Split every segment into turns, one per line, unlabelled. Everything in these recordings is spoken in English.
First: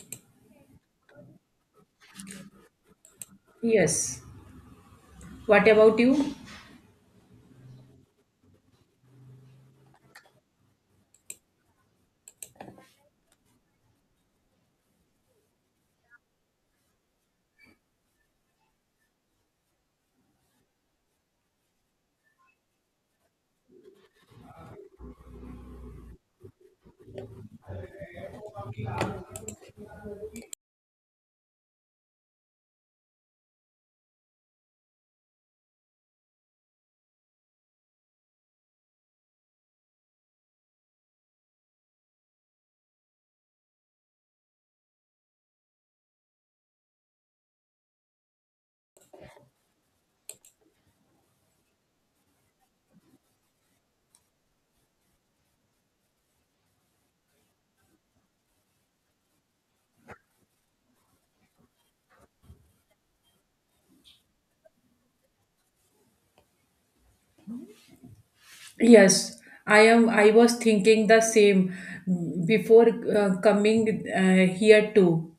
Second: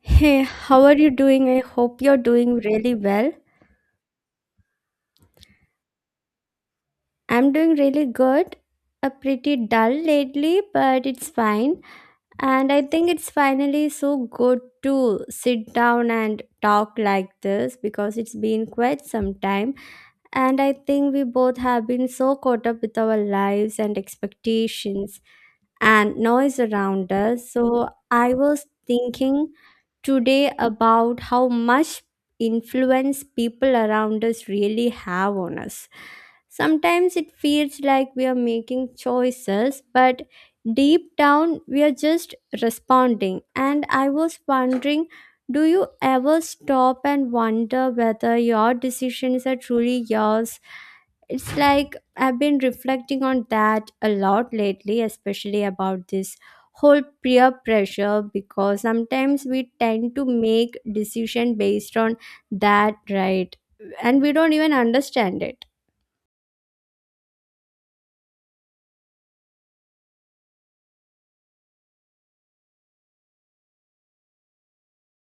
Hey, how are you doing? I hope you're doing really well.
Yes. What about you?
I'm doing really good. A pretty dull lately, but it's fine. And I think it's finally so good to sit down and talk like this because it's been quite some time. And I think we both have been so caught up with our lives and expectations and noise around us. So I was thinking today about how much influence people around us really have on us. Sometimes it feels like we are making choices, but deep down we are just responding. And I was wondering, do you ever stop and wonder whether your decisions are truly yours? It's like I've been reflecting on that a lot lately, especially about this whole peer pressure, because sometimes we tend to make decision based on that, right? And we don't even understand it.
Yes, I am. I was thinking the same before coming here too.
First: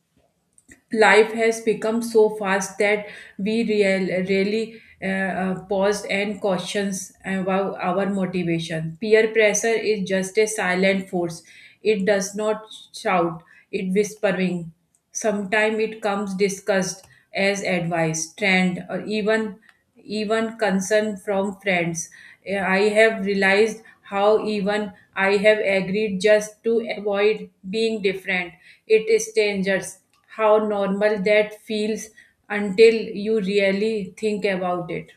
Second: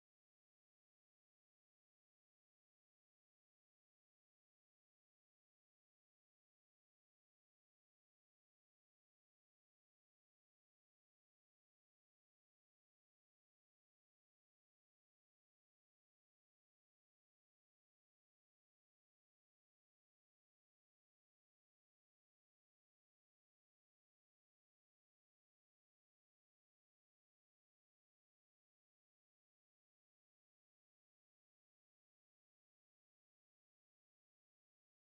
Life has become so fast that we really pause and questions about our motivation. Peer pressure is just a silent force. It does not shout, it whispering. Sometimes it comes discussed as advice, trend, or even concern from friends. I have realized how even I have agreed just to avoid being different. It is dangerous how normal that feels until you really think about it.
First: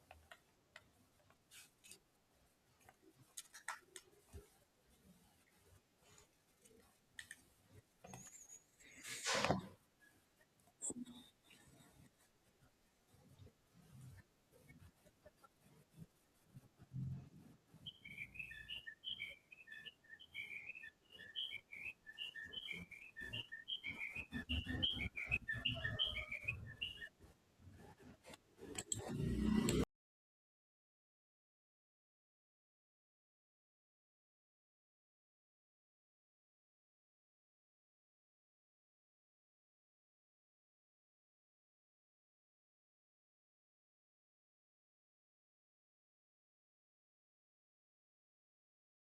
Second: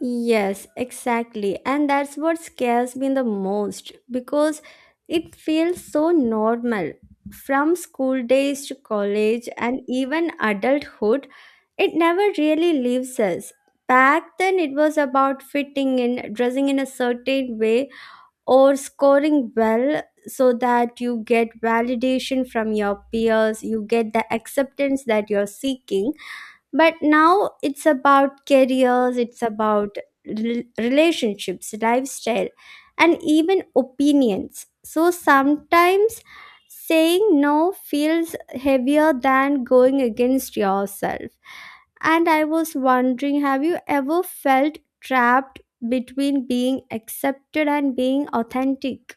Yes, exactly. And that's what scares me the most because it feels so normal. From school days to college and even adulthood, it never really leaves us. Back then, it was about fitting in, dressing in a certain way, or scoring well so that you get validation from your peers, you get the acceptance that you're seeking. But now it's about careers, it's about relationships, lifestyle, and even opinions. So sometimes saying no feels heavier than going against yourself. And I was wondering, have you ever felt trapped between being accepted and being authentic?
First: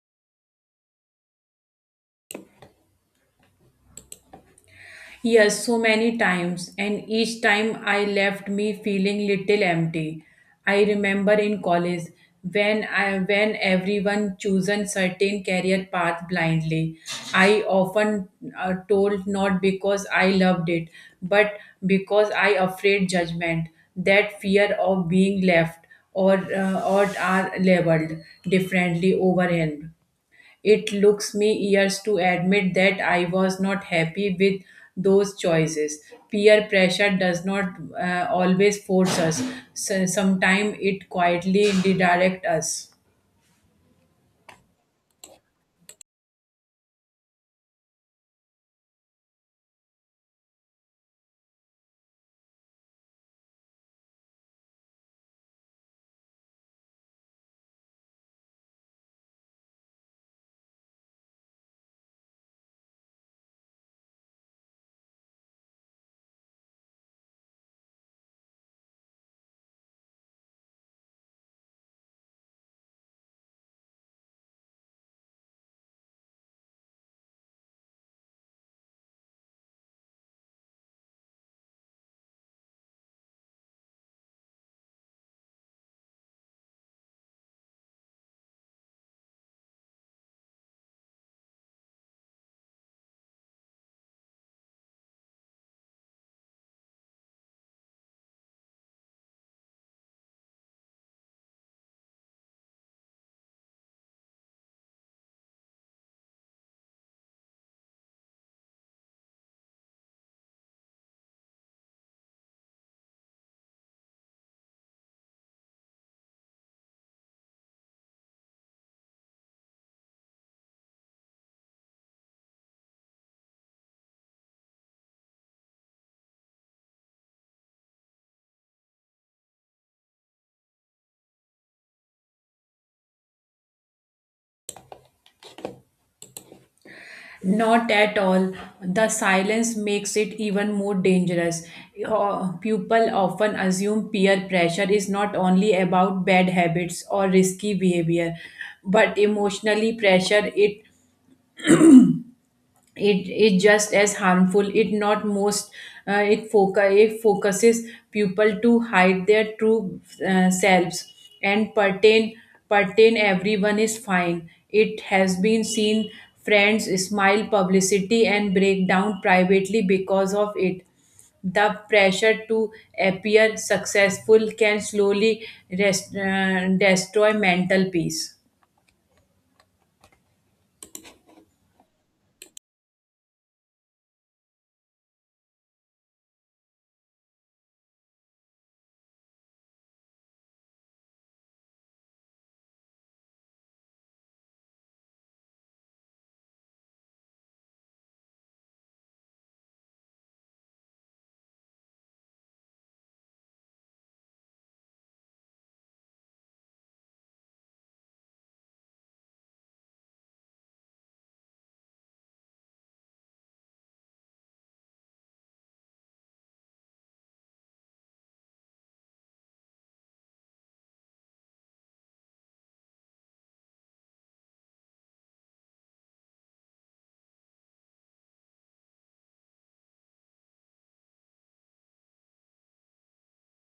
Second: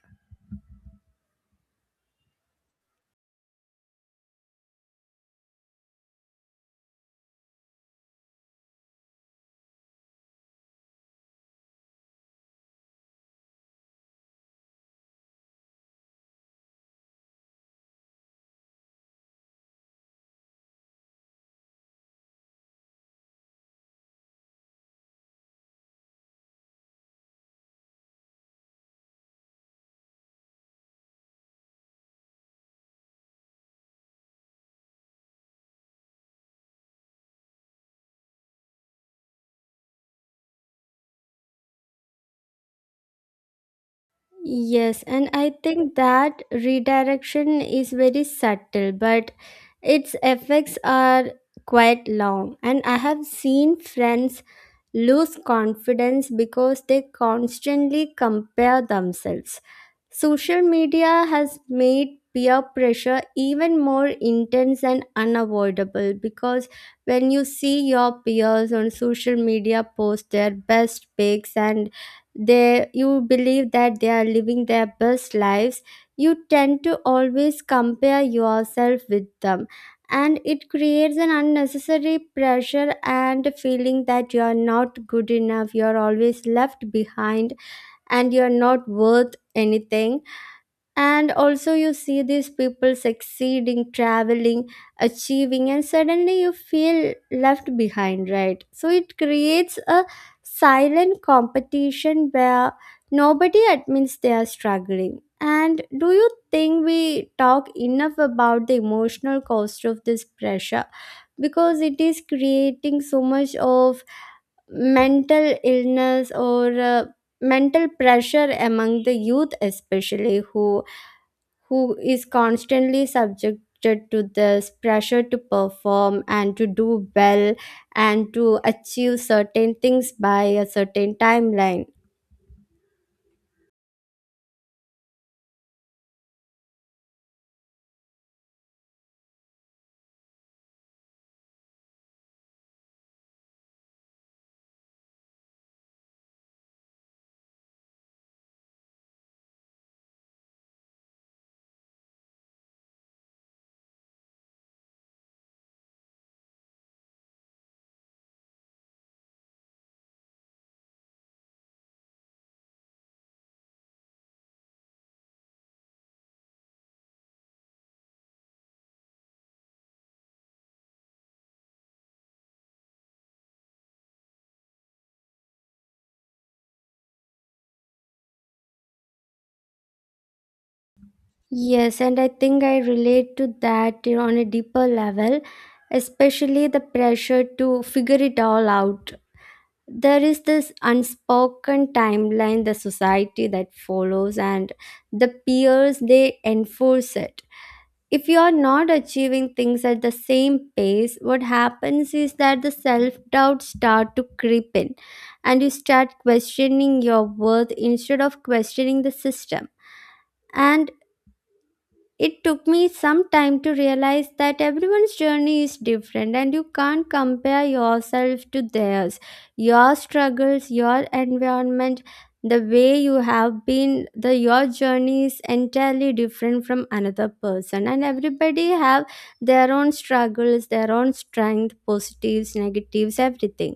Yes, so many times, and each time I left me feeling little empty. I remember in college when everyone chosen certain career path blindly. I often told not because I loved it, but because I afraid judgment. That fear of being left or or are labeled differently over him, it looks me years to admit that I was not happy with those choices. Peer pressure does not always force us. So, sometimes it quietly redirect us.
Yes, and I think that redirection is very subtle, but its effects are quite long. And I have seen friends lose confidence because they constantly compare themselves. Social media has made peer pressure even more intense and unavoidable, because when you see your peers on social media post their best pics and they you believe that they are living their best lives, you tend to always compare yourself with them, and it creates an unnecessary pressure and feeling that you are not good enough, you are always left behind, and you are not worth anything. And also you see these people succeeding, traveling, achieving, and suddenly you feel left behind, right? So it creates a silent competition where nobody admits they are struggling. And do you think we talk enough about the emotional cost of this pressure, because it is creating so much of mental illness or mental pressure among the youth, especially who is constantly subjected to this pressure to perform and to do well and to achieve certain things by a certain timeline.
Not at all. The silence makes it even more dangerous. People often assume peer pressure is not only about bad habits or risky behavior, but emotionally pressure it is just as harmful it not most, it focuses people to hide their true selves and pertain everyone is fine. It has been seen friends smile publicity and break down privately because of it. The pressure to appear successful can slowly destroy mental peace.
Yes, and I think I relate to that, you know, on a deeper level, especially the pressure to figure it all out. There is this unspoken timeline the society that follows, and the peers they enforce it. If you are not achieving things at the same pace, what happens is that the self doubt start to creep in and you start questioning your worth instead of questioning the system. And it took me some time to realize that everyone's journey is different and you can't compare yourself to theirs. Your struggles, your environment, the way you have been, the your journey is entirely different from another person, and everybody have their own struggles, their own strength, positives, negatives, everything.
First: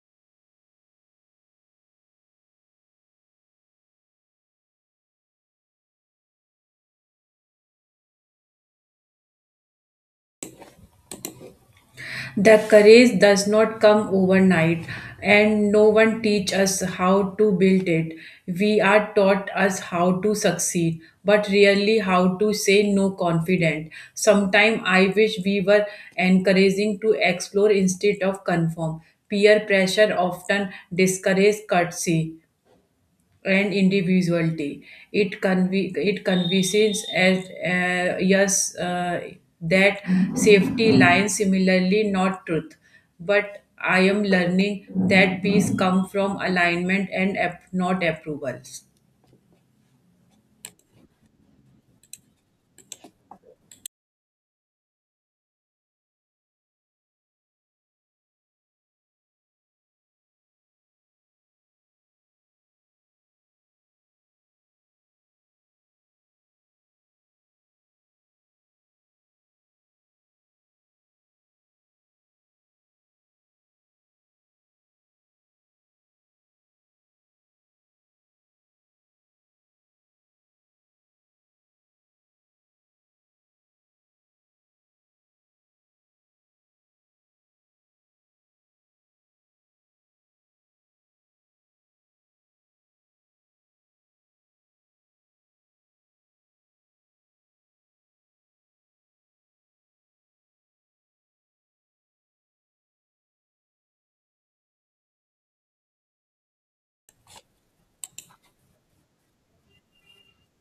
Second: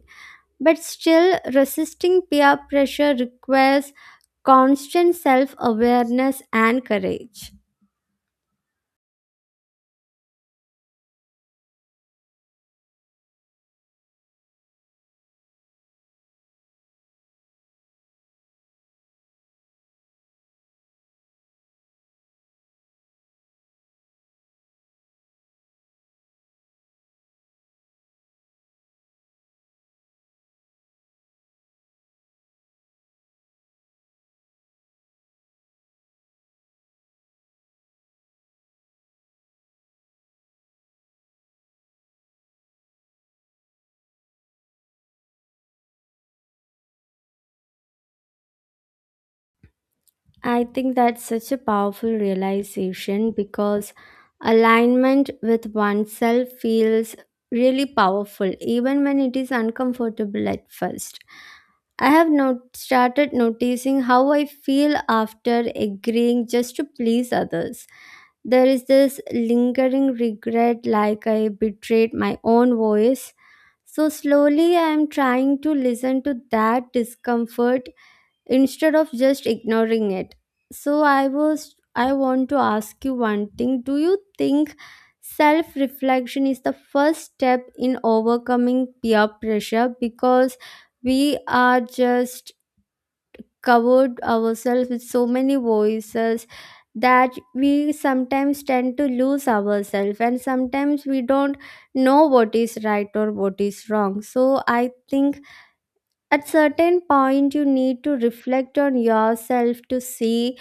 But still, resisting peer pressure requires constant self-awareness and courage.
The courage does not come overnight, and no one teach us how to build it. We are taught us how to succeed, but really how to say no confident. Sometimes I wish we were encouraging to explore instead of conform. Peer pressure often discourages courtesy and individuality. It convinces as uh, yes uh, that safety lies similarly not truth, but I am learning that peace come from alignment and not approvals.
I think that's such a powerful realization, because alignment with oneself feels really powerful, even when it is uncomfortable at first. I have not started noticing how I feel after agreeing just to please others. There is this lingering regret, like I betrayed my own voice. So, slowly, I am trying to listen to that discomfort instead of just ignoring it. So I want to ask you one thing. Do you think self reflection is the first step in overcoming peer pressure, because we are just covered ourselves with so many voices that we sometimes tend to lose ourselves, and sometimes we don't know what is right or what is wrong? So I think at certain point you need to reflect on yourself to see,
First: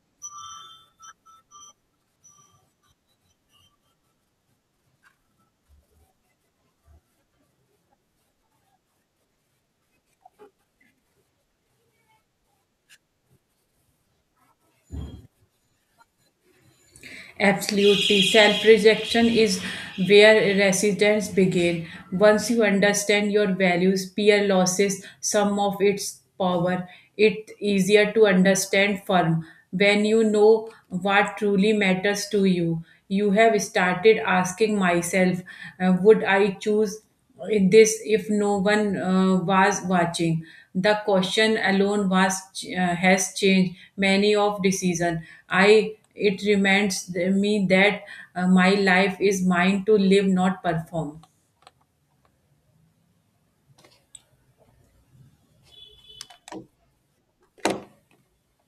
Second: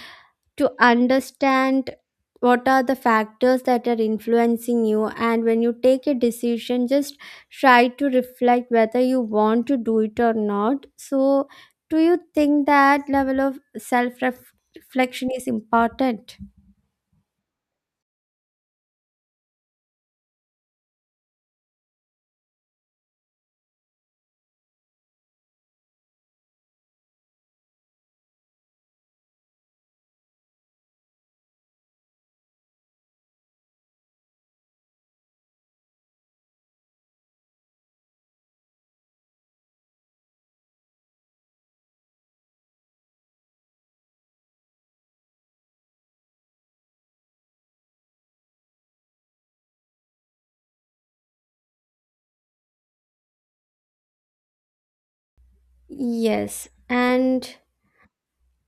to understand what are the factors that are influencing you, and when you take a decision, just try to reflect whether you want to do it or not. So do you think that level of self reflection is important?
Absolutely. Self rejection is where resistance begins. Once you understand your values, peer losses some of its power. It's easier to understand firm when you know what truly matters to you. You have started asking myself, would I choose if no one was watching. The question alone was has changed many of decision. I It reminds me that my life is mine to live not perform.
Yes, and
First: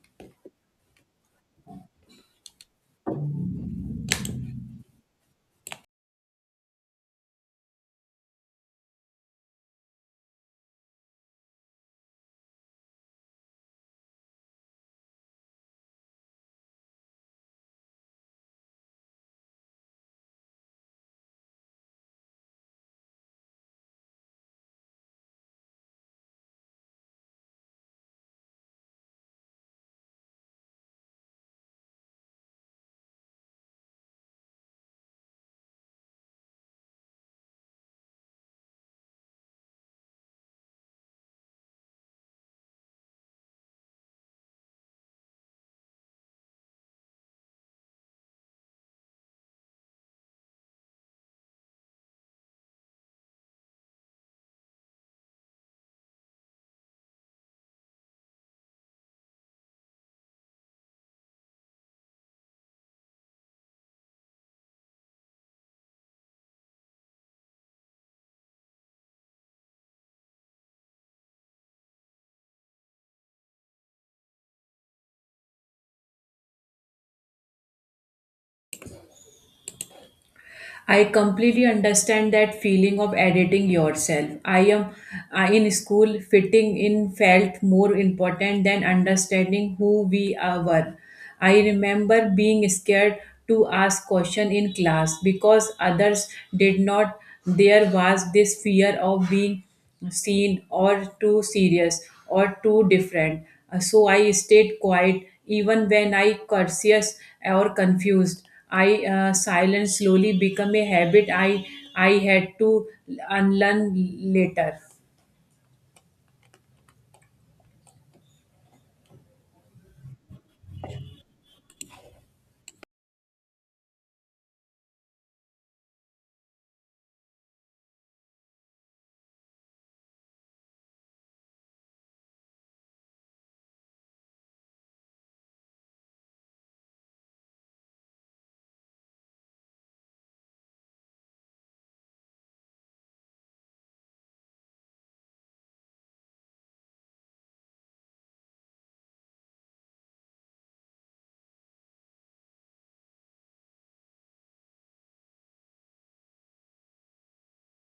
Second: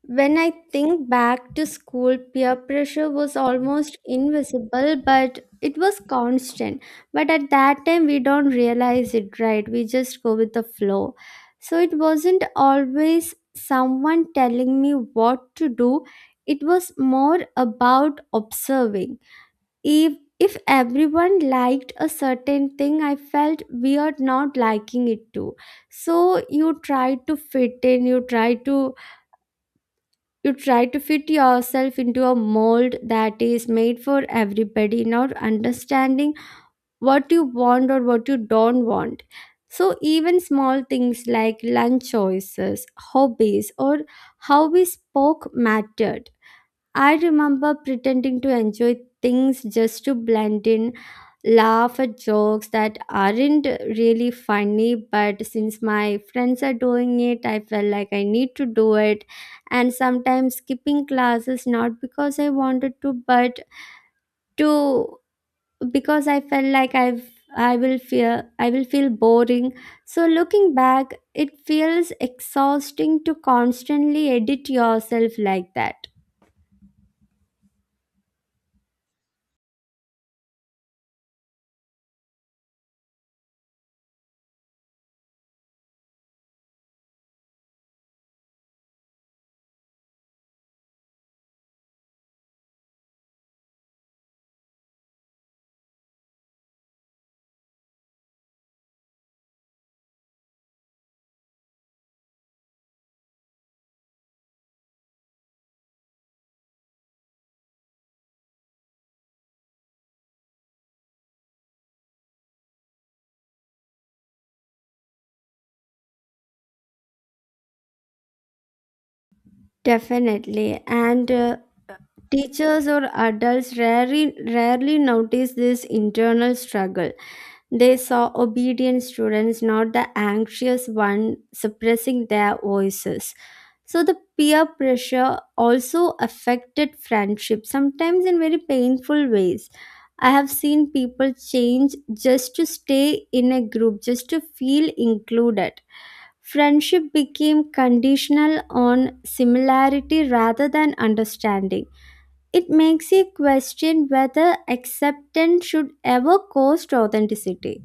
when I think back to school, peer pressure was almost invisible, but it was constant. But at that time, we don't realize it, right? We just go with the flow. So it wasn't always someone telling me what to do, it was more about observing. If if everyone liked a certain thing, I felt weird not liking it too. So you try to fit in, you try to fit yourself into a mold that is made for everybody, not understanding what you want or what you don't want. So, even small things like lunch choices, hobbies, or how we spoke mattered. I remember pretending to enjoy things just to blend in, laugh at jokes that aren't really funny, but since my friends are doing it, I felt like I need to do it. And sometimes skipping classes, not because I wanted to, but to because I felt like I will feel boring. So looking back, it feels exhausting to constantly edit yourself like that.
I completely understand that feeling of editing yourself. I am In school, fitting in felt more important than understanding who we are were. I remember being scared to ask question in class because others did not. There was this fear of being seen or too serious or too different. So I stayed quiet even when I curious or confused. I Silence slowly become a habit I had to unlearn later.
Definitely. And teachers or adults rarely notice this internal struggle. They saw obedient students, not the anxious one suppressing their voices. So the peer pressure also affected friendship, sometimes in very painful ways. I have seen people change just to stay in a group, just to feel included. Friendship became conditional on similarity rather than understanding. It makes you question whether acceptance should ever cost authenticity.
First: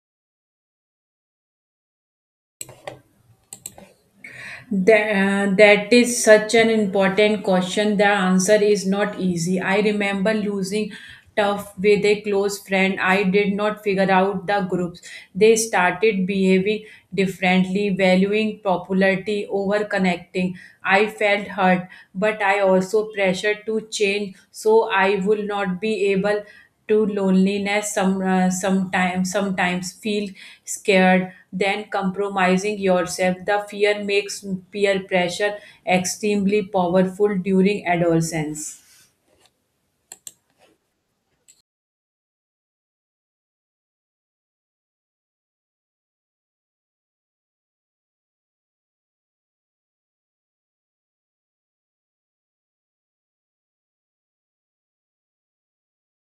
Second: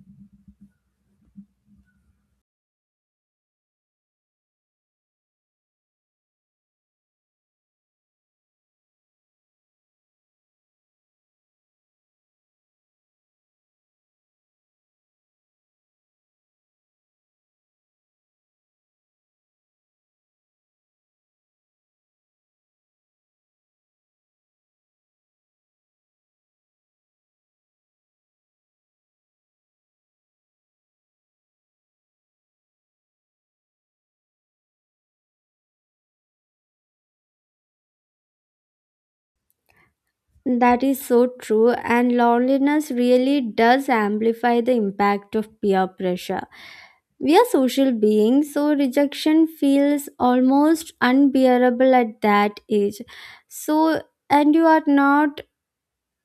That is such an important question. The answer is not easy. I remember losing tough with a close friend. I did not figure out the groups. They started behaving differently, valuing popularity over connecting. I felt hurt, but I also pressured to change so I would not be able to loneliness sometimes feel scared then compromising yourself. The fear makes peer pressure extremely powerful during adolescence.
That is so true, and loneliness really does amplify the impact of peer pressure. We are social beings, so rejection feels almost unbearable at that age. So, and you are not,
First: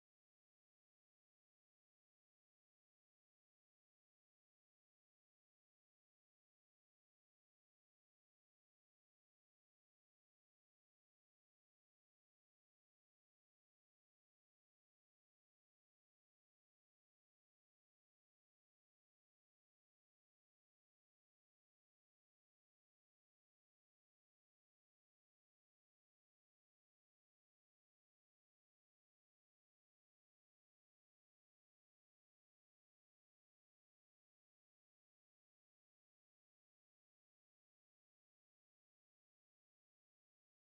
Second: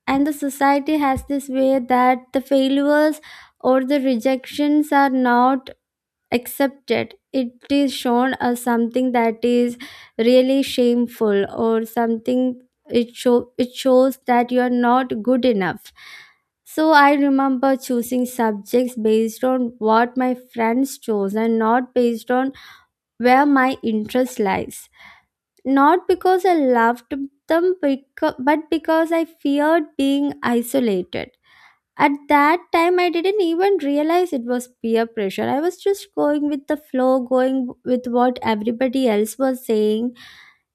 and the society has this way that the failures or the rejections are not accepted, it is shown as something that is really shameful or something. it show it shows that you are not good enough. So I remember choosing subjects based on what my friends chose and not based on where my interest lies, not because I loved them, but because I feared being isolated. At that time, I didn't even realize it was peer pressure. I was just going with the flow, going with what everybody else was saying.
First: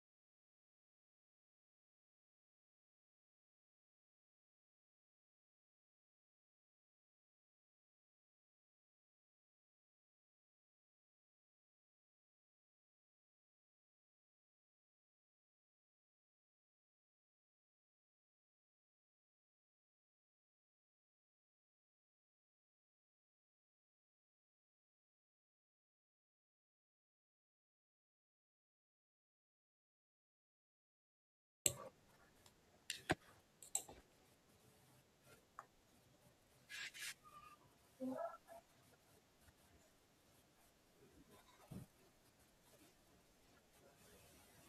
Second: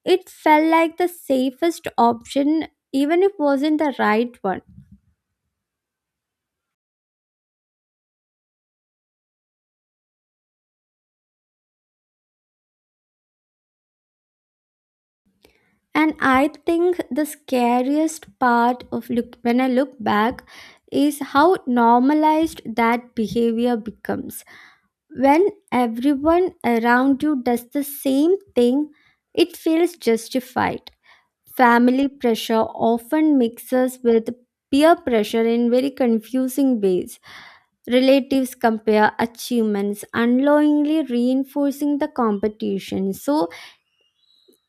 It felt like the safest option, even if it wasn't the right one. And I think the scariest part of look when I look back is how normalized that behavior becomes. When everyone around you does the same thing, it feels justified. Family pressure often mixes with peer pressure in very confusing ways. Relatives compare achievements, unknowingly reinforcing the competition. So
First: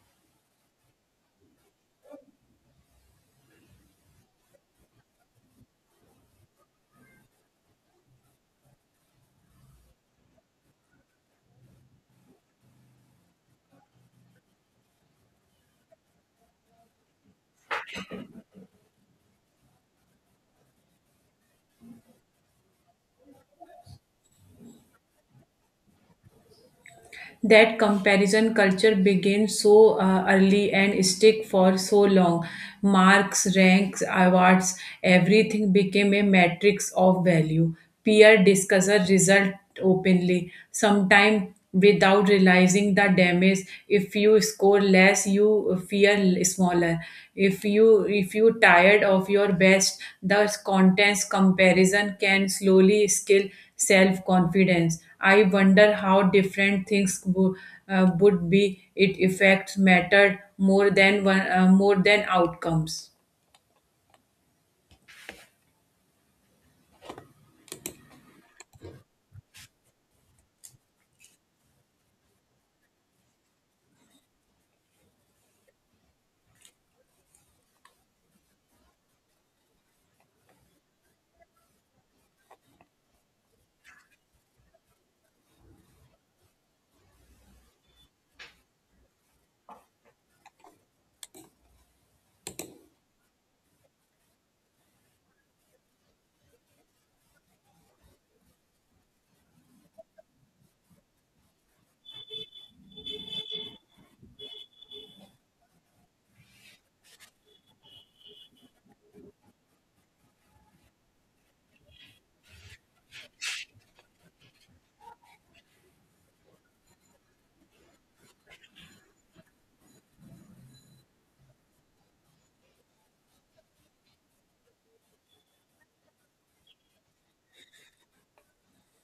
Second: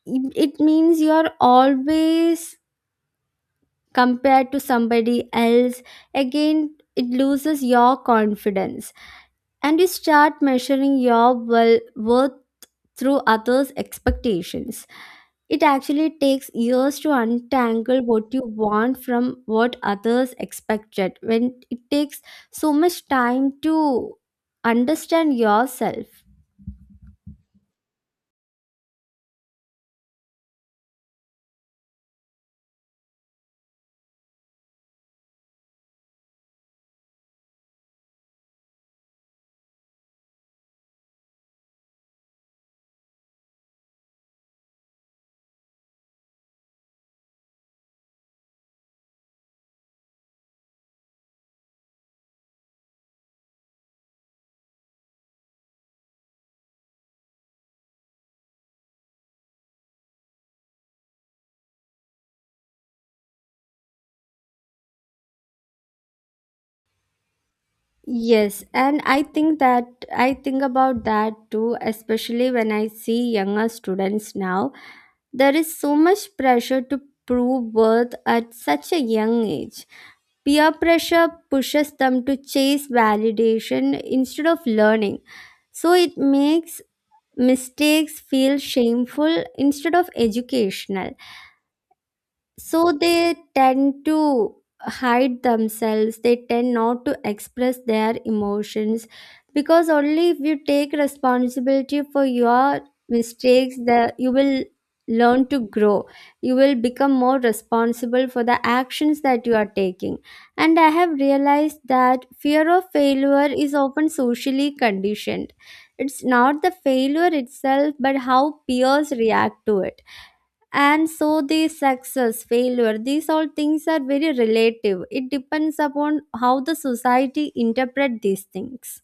it means you are always compared to somebody else. Again, it loses your confidence and you start measuring your well worth through others' expectations. It actually takes years to untangle what you want from what others expected, when it takes so much time to understand yourself.
That comparison culture begins so early and stick for so long. Marks, ranks, awards, everything became a matrix of value. Peer discusses result openly sometimes without realizing the damage. If you score less you feel smaller, if you tired of your best, the contents comparison can slowly skill self confidence. I wonder how different things would be. It effects mattered more than more than outcomes.
Yes, and I think about that too, especially when I see younger students now. There is so much pressure to prove worth at such a young age. Peer pressure pushes them to chase validation instead of learning. So it makes mistakes feel shameful instead of educational, so they tend to hide themselves, they tend not to express their emotions, because only if you take responsibility for your mistakes that you will learn to grow, you will become more responsible for the actions that you are taking. And I have realized that fear of failure is often socially conditioned. It's not the failure itself, but how peers react to it. And so the success, failure, these all things are very relative, it depends upon how the society interpret these things.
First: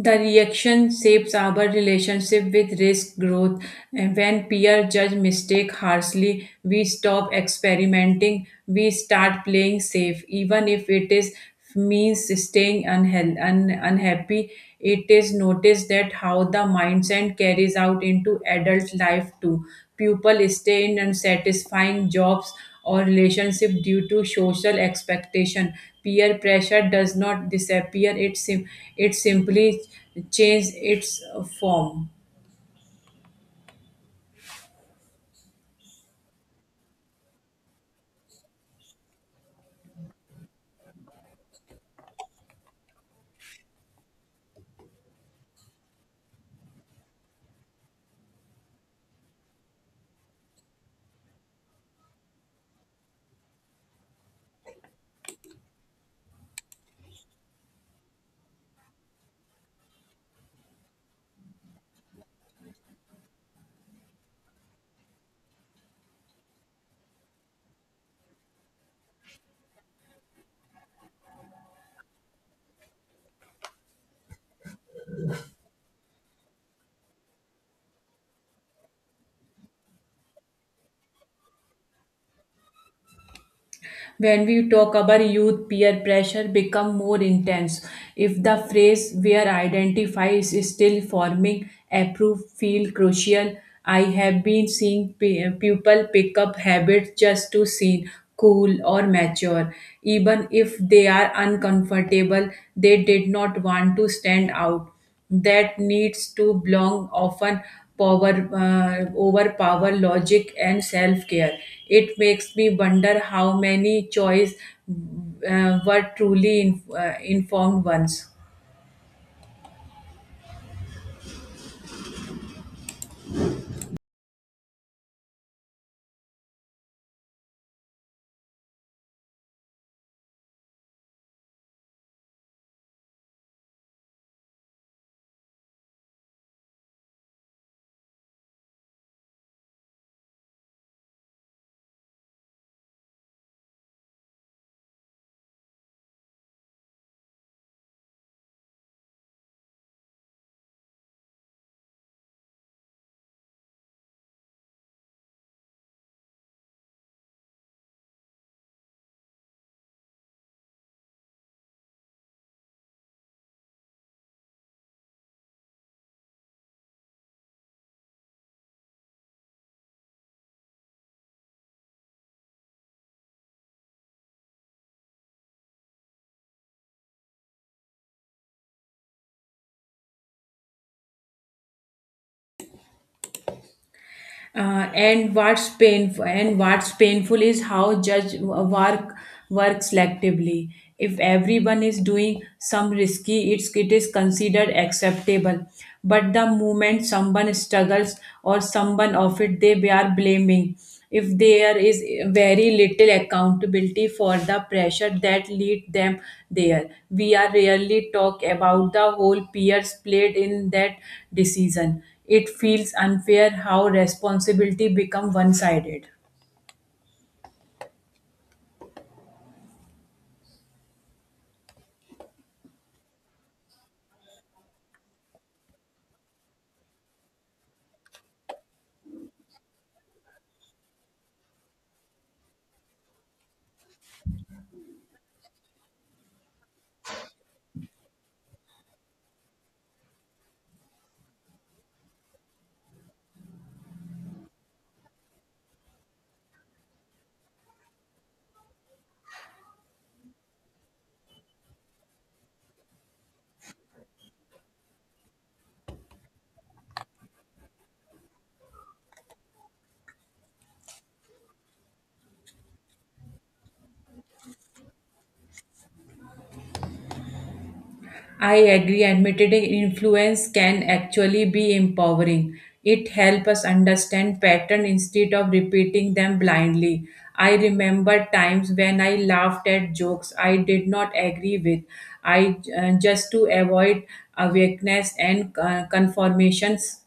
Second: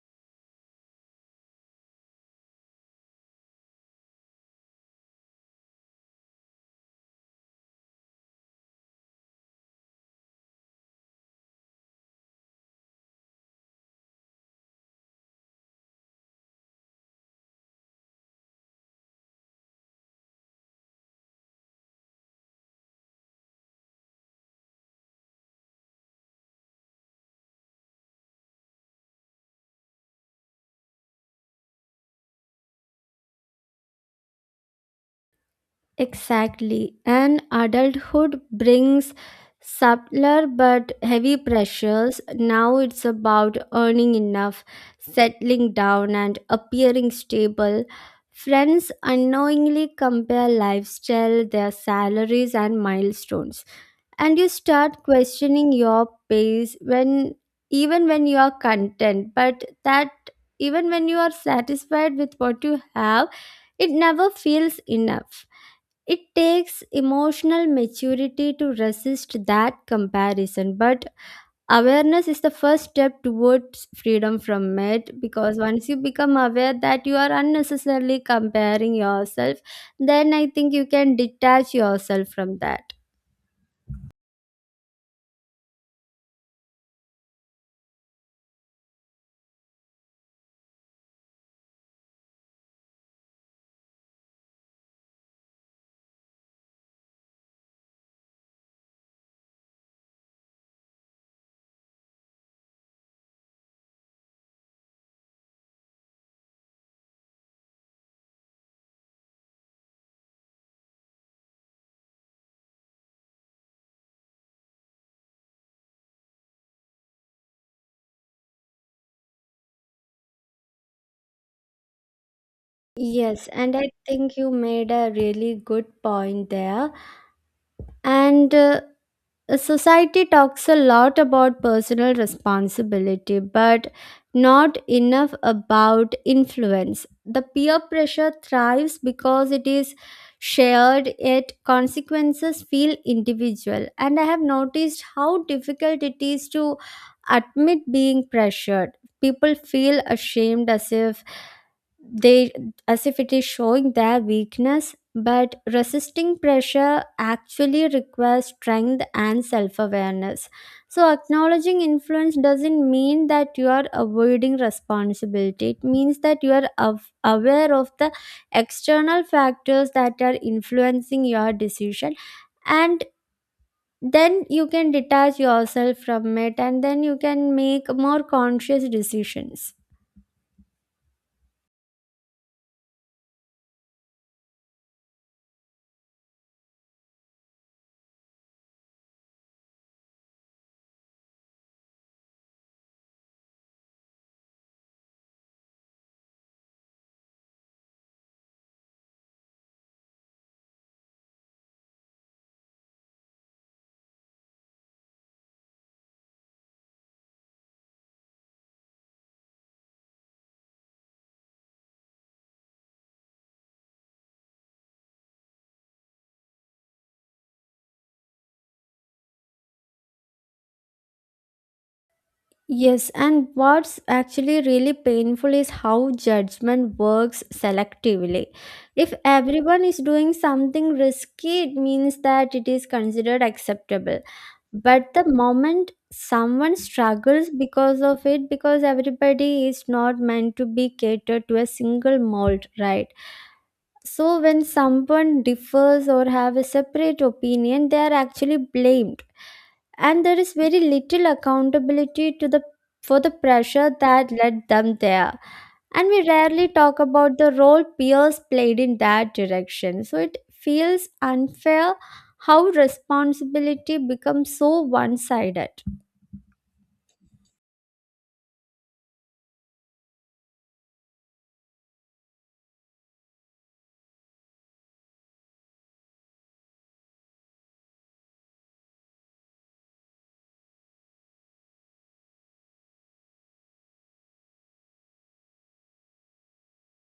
The reaction shapes our relationship with risk growth, and when peer judge mistake harshly, we stop experimenting, we start playing safe, even if it is means staying unhappy. It is noticed that how the mindset carries out into adult life too. People stay in unsatisfying jobs or relationship due to social expectation. Peer pressure does not disappear, it simply changes its form.
Exactly. And adulthood brings subtler but heavy pressures. Now it's about earning enough, settling down, and appearing stable. Friends unknowingly compare lifestyle, their salaries, and milestones, and you start questioning your pace when even when you are content, but that even when you are satisfied with what you have, it never feels enough. It takes emotional maturity to resist that comparison, but awareness is the first step towards freedom from it, because once you become aware that you are unnecessarily comparing yourself, then I think you can detach yourself from that.
When we talk about youth peer pressure become more intense, if the phrase where identify is still forming approve feel crucial. I have been seeing people pick up habits just to seem cool or mature, even if they are uncomfortable. They did not want to stand out. That needs to belong often power overpower logic and self care. It makes me wonder how many choice were truly informed ones.
Yes, and I think you made a really good point there. And society talks a lot about personal responsibility, but not enough about influence. The peer pressure thrives because it is shared, yet consequences feel individual. And I have noticed how difficult it is to admit being pressured. People feel ashamed as if they as if it is showing their weakness, but resisting pressure actually requires strength and self-awareness. So acknowledging influence doesn't mean that you are avoiding responsibility, it means that you are aware of the external factors that are influencing your decision, and then you can detach yourself from it and then you can make more conscious decisions.
And what's painful is how judge work work selectively. If everyone is doing some risky, it is considered acceptable. But the moment someone struggles or someone of it, they are blaming. If there is very little accountability for the pressure that lead them there, we are rarely talk about the whole peers played in that decision. It feels unfair how responsibility become one-sided.
Yes, and what's actually really painful is how judgment works selectively. If everyone is doing something risky, it means that it is considered acceptable. But the moment someone struggles because of it, because everybody is not meant to be catered to a single mold, right? So when someone differs or have a separate opinion, they are actually blamed, and there is very little accountability to the for the pressure that led them there, and we rarely talk about the role peers played in that direction. So it feels unfair how responsibility becomes so one-sided.
I agree, admitting influence can actually be empowering. It helps us understand patterns instead of repeating them blindly. I remember times when I laughed at jokes I did not agree with. I Just to avoid awakeness and conformations,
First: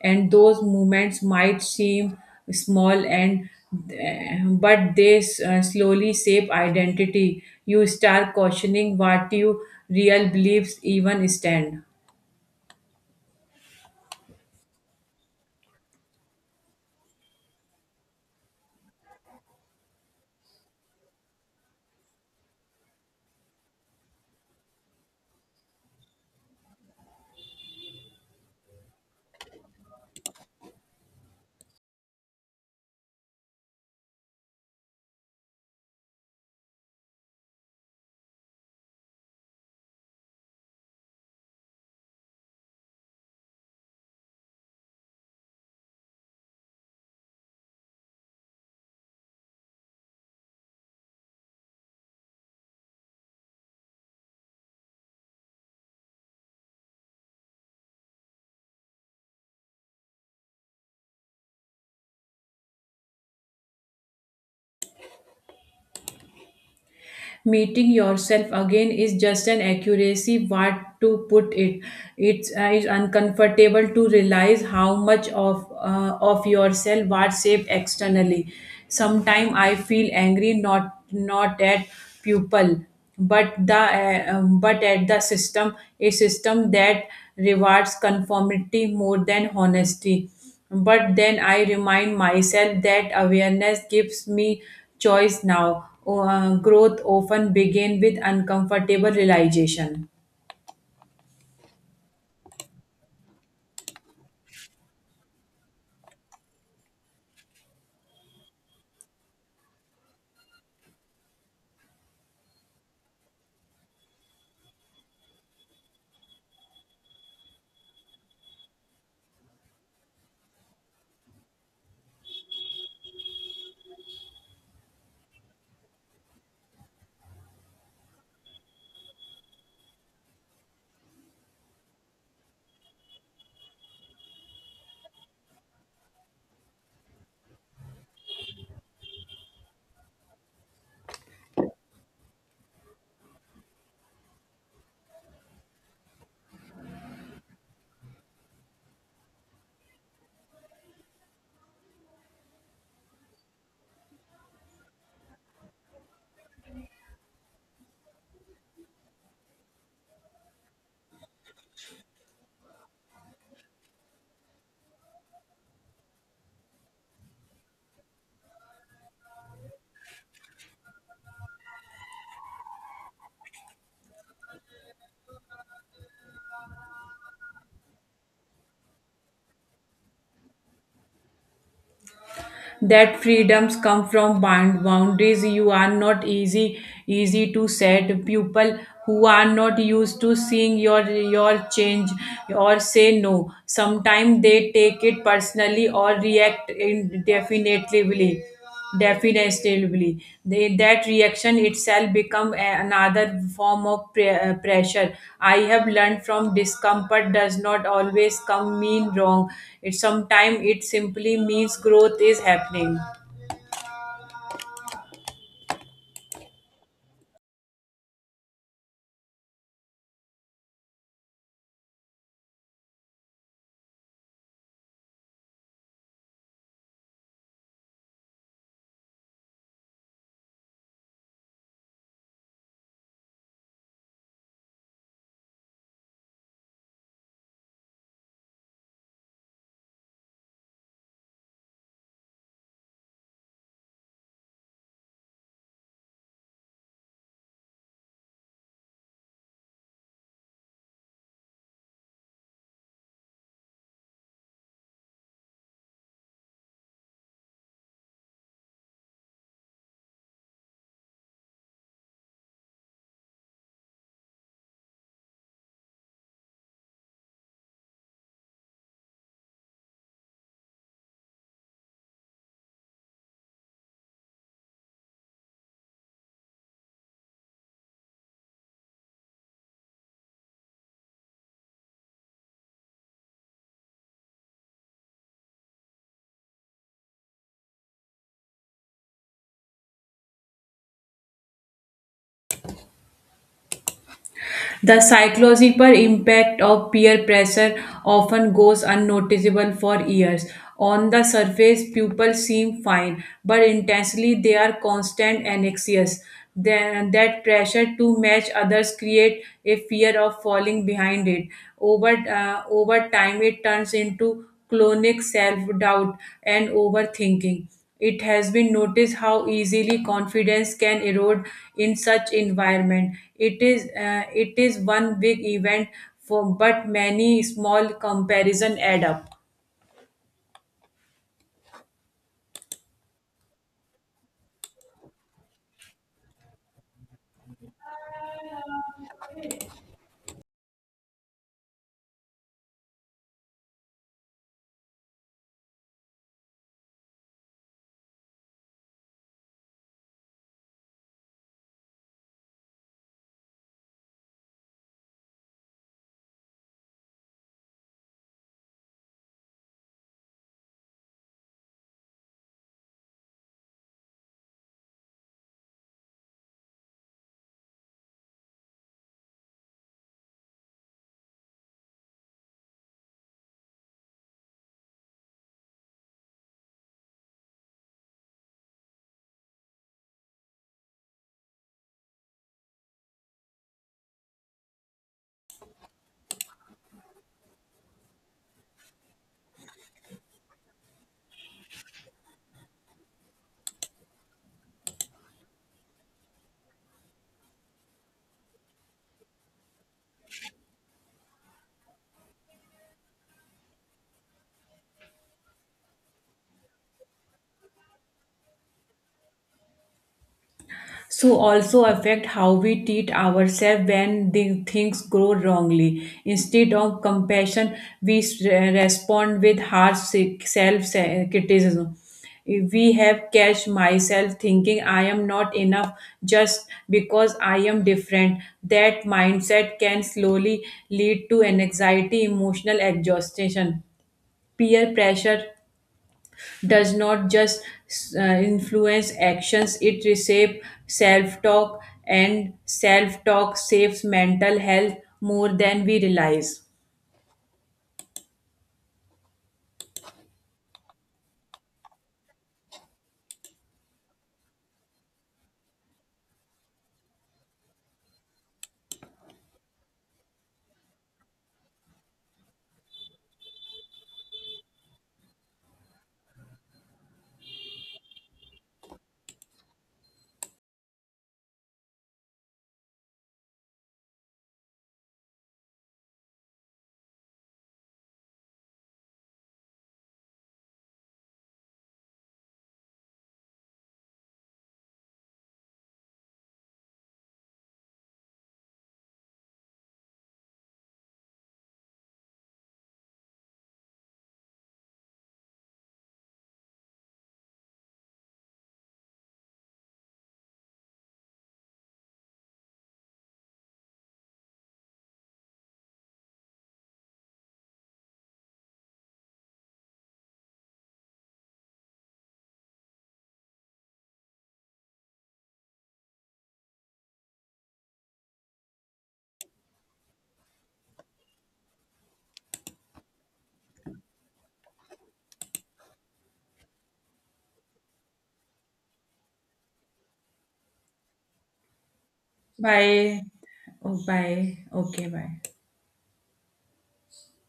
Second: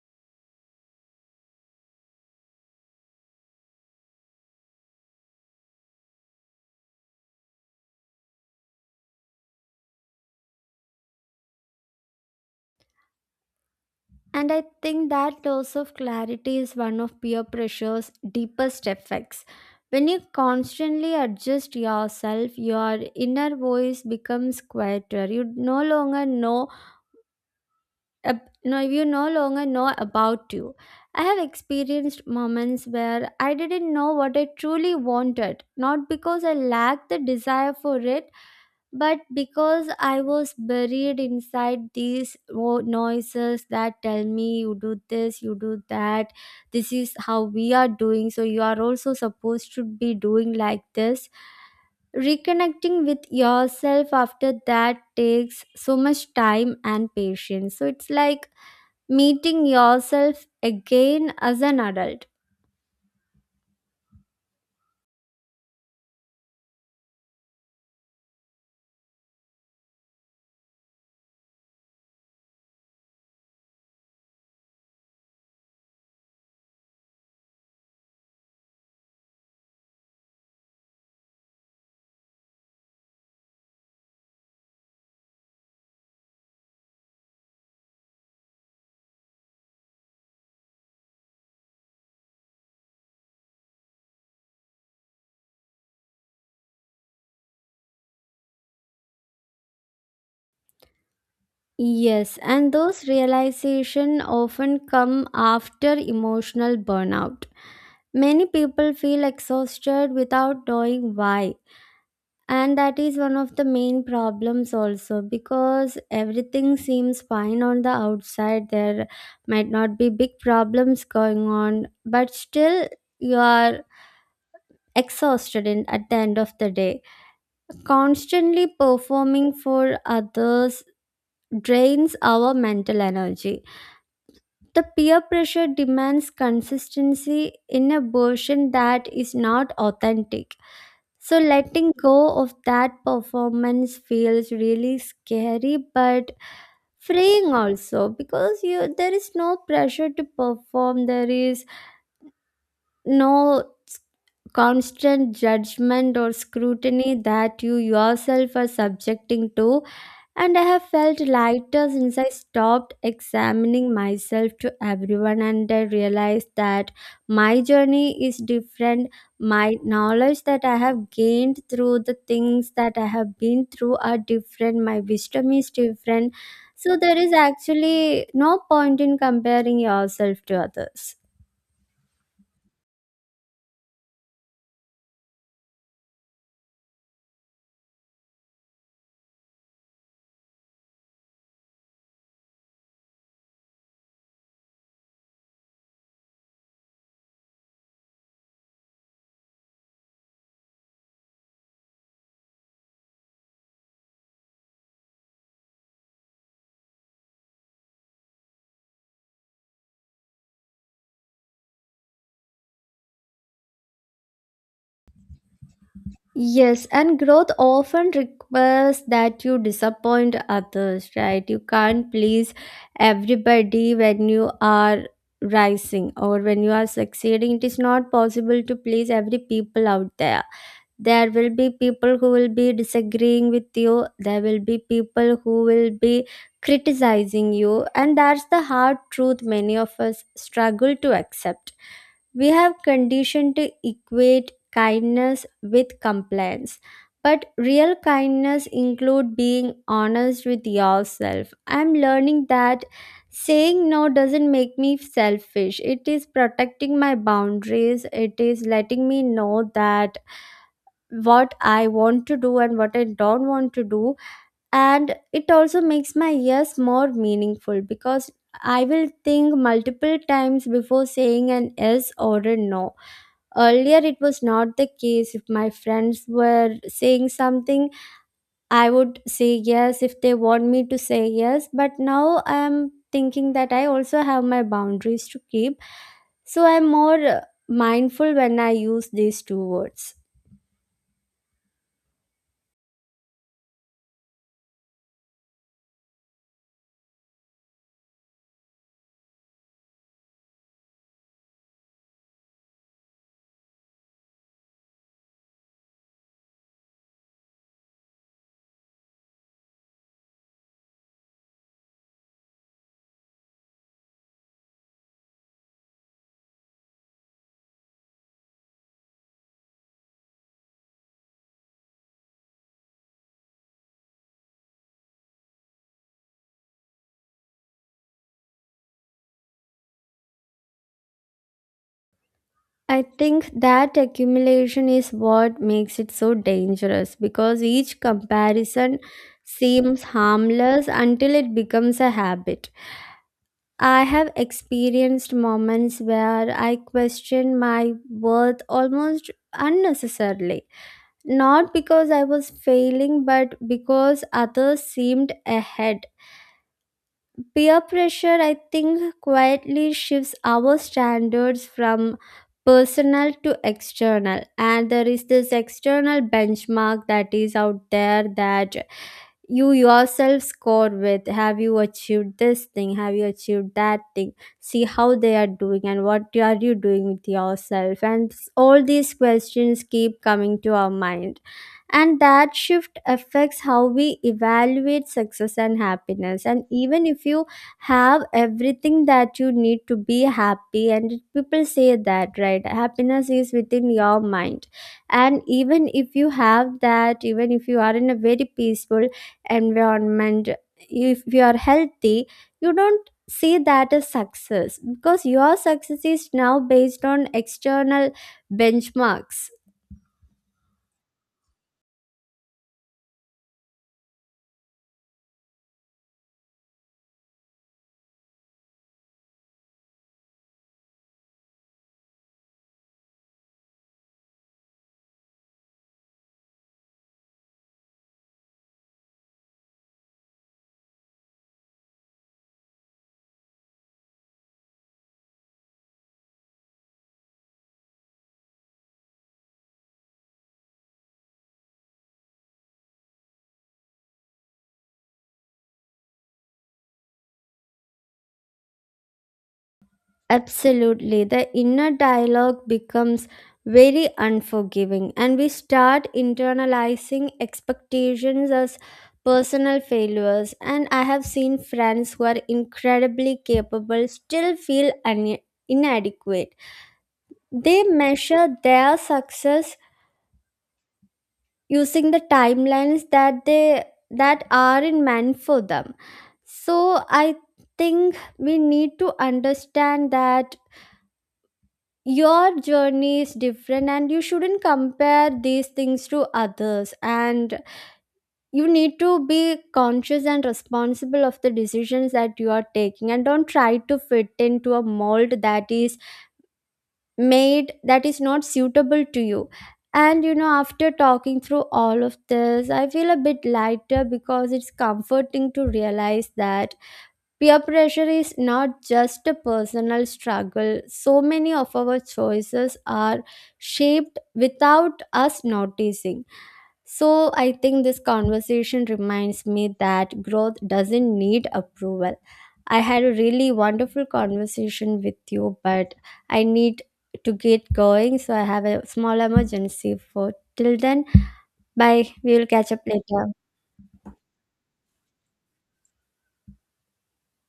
and those movements might seem small and but they slowly shape identity. You start questioning what your real beliefs even stand.
And I think that loss of clarity is one of peer pressure's deepest effects. When you constantly adjust yourself, your inner voice becomes quieter, you no longer know you no longer know about you. I have experienced moments where I didn't know what I truly wanted, not because I lacked the desire for it, but because I was buried inside these noises that tell me you do this, you do that, this is how we are doing, so you are also supposed to be doing like this. Reconnecting with yourself after that takes so much time and patience, so it's like meeting yourself again as an adult.
Meeting yourself again is just an accuracy what to put it. It's Is uncomfortable to realize how much of yourself what saved externally. Sometimes I feel angry not at pupil, but the but at the system, a system that rewards conformity more than honesty. But then I remind myself that awareness gives me choice now. Growth often begins with uncomfortable realization.
Yes, and those realization often come after emotional burnout. Many people feel exhausted without knowing why, and that is one of the main problems also, because everything seems fine on the outside. There might not be big problems going on, but still you are exhausted at the end of the day. Constantly performing for others drains our mental energy. The peer pressure demands consistency in a version that is not authentic. So letting go of that performance feels really scary but freeing also, because you, there is no pressure to perform, there is no constant judgment or scrutiny that you yourself are subjecting to, and I have felt lighter since I stopped examining myself to everyone, and I realized that my journey is different. My knowledge that I have gained through the things that I have been through are different, my wisdom is different. So, there is actually no point in comparing yourself to others.
That freedoms come from boundaries. You are not easy, to set people who are not used to seeing your change or say no. Sometimes they take it personally or react indefinitely. Definitely, that reaction itself become another form of pressure. I have learned from discomfort does not always come mean wrong. It Sometimes it simply means growth is happening.
Yes, and growth often requires that you disappoint others, right? You can't please everybody when you are rising or when you are succeeding. It is not possible to please every people out there. There will be people who will be disagreeing with you. There will be people who will be criticizing you, and that's the hard truth many of us struggle to accept. We have conditioned to equate kindness with compliance. But real kindness include being honest with yourself. I'm learning that saying no doesn't make me selfish. It is protecting my boundaries. It is letting me know that what I want to do and what I don't want to do. And it also makes my yes more meaningful, because I will think multiple times before saying an yes or a no. Earlier, it was not the case. If my friends were saying something, I would say yes if they want me to say yes. But now I'm thinking that I also have my boundaries to keep. So I'm more mindful when I use these two words.
The psychological impact of peer pressure often goes unnoticeable for years. On the surface, people seem fine, but intensely they are constant and anxious. Then that pressure to match others create a fear of falling behind it. Over time, it turns into chronic self doubt and overthinking. It has been noticed how easily confidence can erode in such environment. It is one big event for but many small comparison add up.
I think that accumulation is what makes it so dangerous, because each comparison seems harmless until it becomes a habit. I have experienced moments where I questioned my worth almost unnecessarily, not because I was failing, but because others seemed ahead. Peer pressure, I think, quietly shifts our standards from personal to external. And there is this external benchmark that is out there that you yourself score with. Have you achieved this thing? Have you achieved that thing? See how they are doing and what are you doing with yourself? And all these questions keep coming to our mind, and that shift affects how we evaluate success and happiness. And even if you have everything that you need to be happy, and people say that, right, happiness is within your mind, and even if you have that, even if you are in a very peaceful environment, if you are healthy, you don't see that as success because your success is now based on external benchmarks.
So also affect how we treat ourselves when the things go wrongly, instead of compassion we respond with harsh self criticism. We have catch myself thinking I am not enough just because I am different. That mindset can slowly lead to an anxiety emotional exhaustion. Peer pressure does not just uh, influence actions, it reshapes self-talk, and self-talk saves mental health more than we realize.
Absolutely. The inner dialogue becomes very unforgiving, and we start internalizing expectations as personal failures. And I have seen friends who are incredibly capable still feel inadequate. They measure their success using the timelines that they that aren't meant for them. So I think we need to understand that your journey is different, and you shouldn't compare these things to others, and you need to be conscious and responsible of the decisions that you are taking, and don't try to fit into a mold that is made that is not suitable to you. And you know, after talking through all of this, I feel a bit lighter, because it's comforting to realize that peer pressure is not just a personal struggle. So many of our choices are shaped without us noticing. So, I think this conversation reminds me that growth doesn't need approval. I had a really wonderful conversation with you, but I need to get going. So, I have a small emergency for till then. Bye. We will catch up
Bye.
later.
Oh, bye, okay, bye.